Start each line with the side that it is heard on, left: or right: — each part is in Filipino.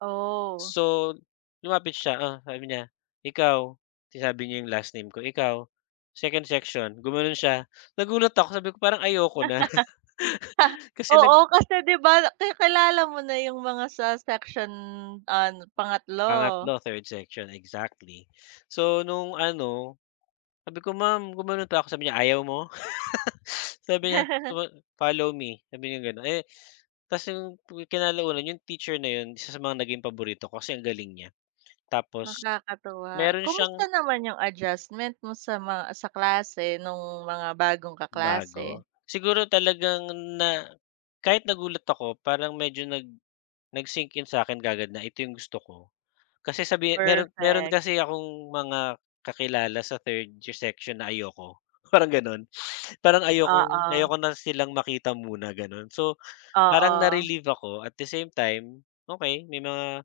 right: Oh.
left: So, lumapit siya, sabi niya, "ikaw," sinabi niya yung last name ko, "ikaw, second section," gumano'n siya. Nagulat ako, sabi ko parang ayoko na kasi nag
right: Oo, kasi 'di ba kakilala mo na yung mga sa section, ah, n pangatlo?
left: Pangatlo, third section, exactly. So, nong ano, sabi ko, "Ma'am," gumano'n talaga ako, sabi niya, "ayaw mo?" Sabi niya, guma "follow me," sabi niyang gano'n, eh, tapos yung kinalaunan yung teacher na 'yon isa sa mga naging paborito ko kasi ang galing niya. Tapos
right: Nakakatuwa,
left: meron
right: kumusta
left: siyang
right: naman yung adjustment mo sa mga sa klase, nung mga bagong kaklase?
left: Bago? Siguro talagang na kahit nagulat ako parang medyo nag nag-sink in sa'kin kaagad na ito yung gusto ko. Kasi sabihin meron meron
right: Perfect.
left: kasi akong mga kakilala sa third yung section na ayoko, parang gano'n, parang ayokong
right: Oo.
left: ayoko na silang makita muna, gano'n. So, parang
right: Oo.
left: na-relieve ako at the same time okey may mga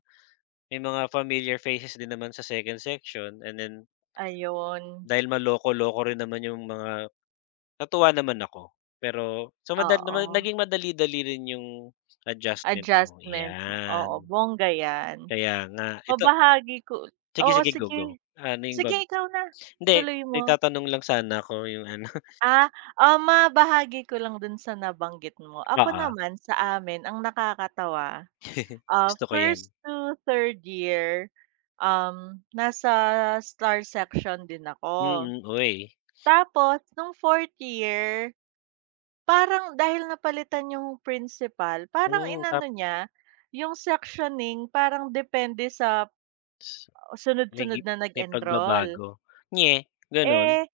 left: may mga familiar faces din naman sa second section and then
right: Ayun.
left: dahil maloko-loko rin naman yung mga natuwa naman ako pero sa madali naman
right: Oo.
left: naging madali dali rin yung adjustment ko,
right: Adjustment, oo,
left: 'yan.
right: bongga 'yan.
left: Kaya nga, ito
right: Mabahagi ko oo,
left: Sige-sige,
right: sige.
left: go-go, ano yung ba
right: Sige ikaw na,
left: hindi
right: tuloy
left: may
right: mo.
left: itatanong lang sana ako yung ano.
right: Ah, um, mabahagi ko lang do'n sa nabanggit mo. Ako
left: Oo.
right: naman sa amin ang nakakatawa, ah,
left: Gusto ko 'yan
right: first to third year, um, nasa star section din ako
left: Mm, uy.
right: tapos no'ng fourth year parang dahil napalitan yung principal, parang
left: Hmm, tap
right: inano niya yung sectioning parang depende sa
left: S may gi
right: sunod-sunod na
left: may
right: nag-enroll.
left: pagbabago, nge, gano'n?
right: Eh,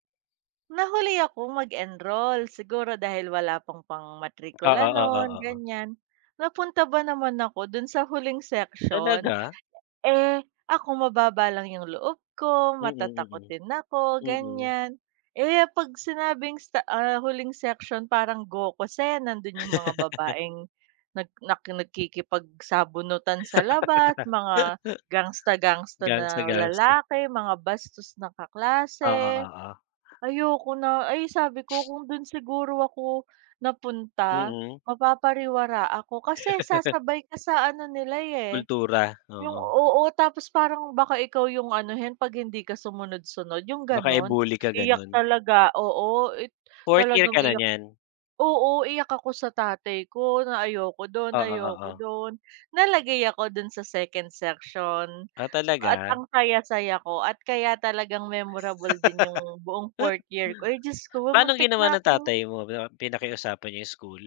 right: nahuli akong mag-enroll siguro dahil wala pang pang
left: Oo,
right: matrikula
left: oo,
right: no'n
left: oo.
right: ganiyan, napunta ba naman ako do'n sa huling section.
left: Talaga?
right: Eh, ako mababa lang yung loob ko,
left: Mm, mm,
right: matatakutin ako,
left: mm.
right: ganiyan, eh 'pag sinabing sta, ah, huling section, parang Gokusen nando'n yung mga babaeng nag nakikipagsabunutan sa labas, mga gangster-gangster na
left: Gangster-gangster.
right: lalaki, mga bastos na
left: Oo,
right: kaklase.
left: oo.
right: Ayoko na, ay, sabi ko kung doon siguro ako napunta
left: Mm.
right: mapapariwara ako kasi sasabay ka sa ano nila eh
left: Kultura,
right: yung
left: oo.
right: oo, tapos parang baka ikaw yung anuhin 'pag hindi ka sumunod-sunod yung
left: Baka
right: gano'n.
left: i-bully ka,
right: Iyak
left: gano'n?
right: talaga, oo, i
left: Fourth year
right: talagang
left: ka na
right: iyak,
left: niyan?
right: oo, iyak ako sa tatay ko na ayoko do'n
left: Oo,
right: ayoko
left: oo.
right: do'n, nalagay ako do'n sa second section
left: Ah,
right: at
left: talaga?
right: ang saya-saya ko at kaya talagang memorable din yung buong fourth year ko, ay, Diyos ko
left: Paanong
right: muntik
left: ginawa
right: na
left: ng
right: akong
left: tatay mo, pina pinakiusapan yung school?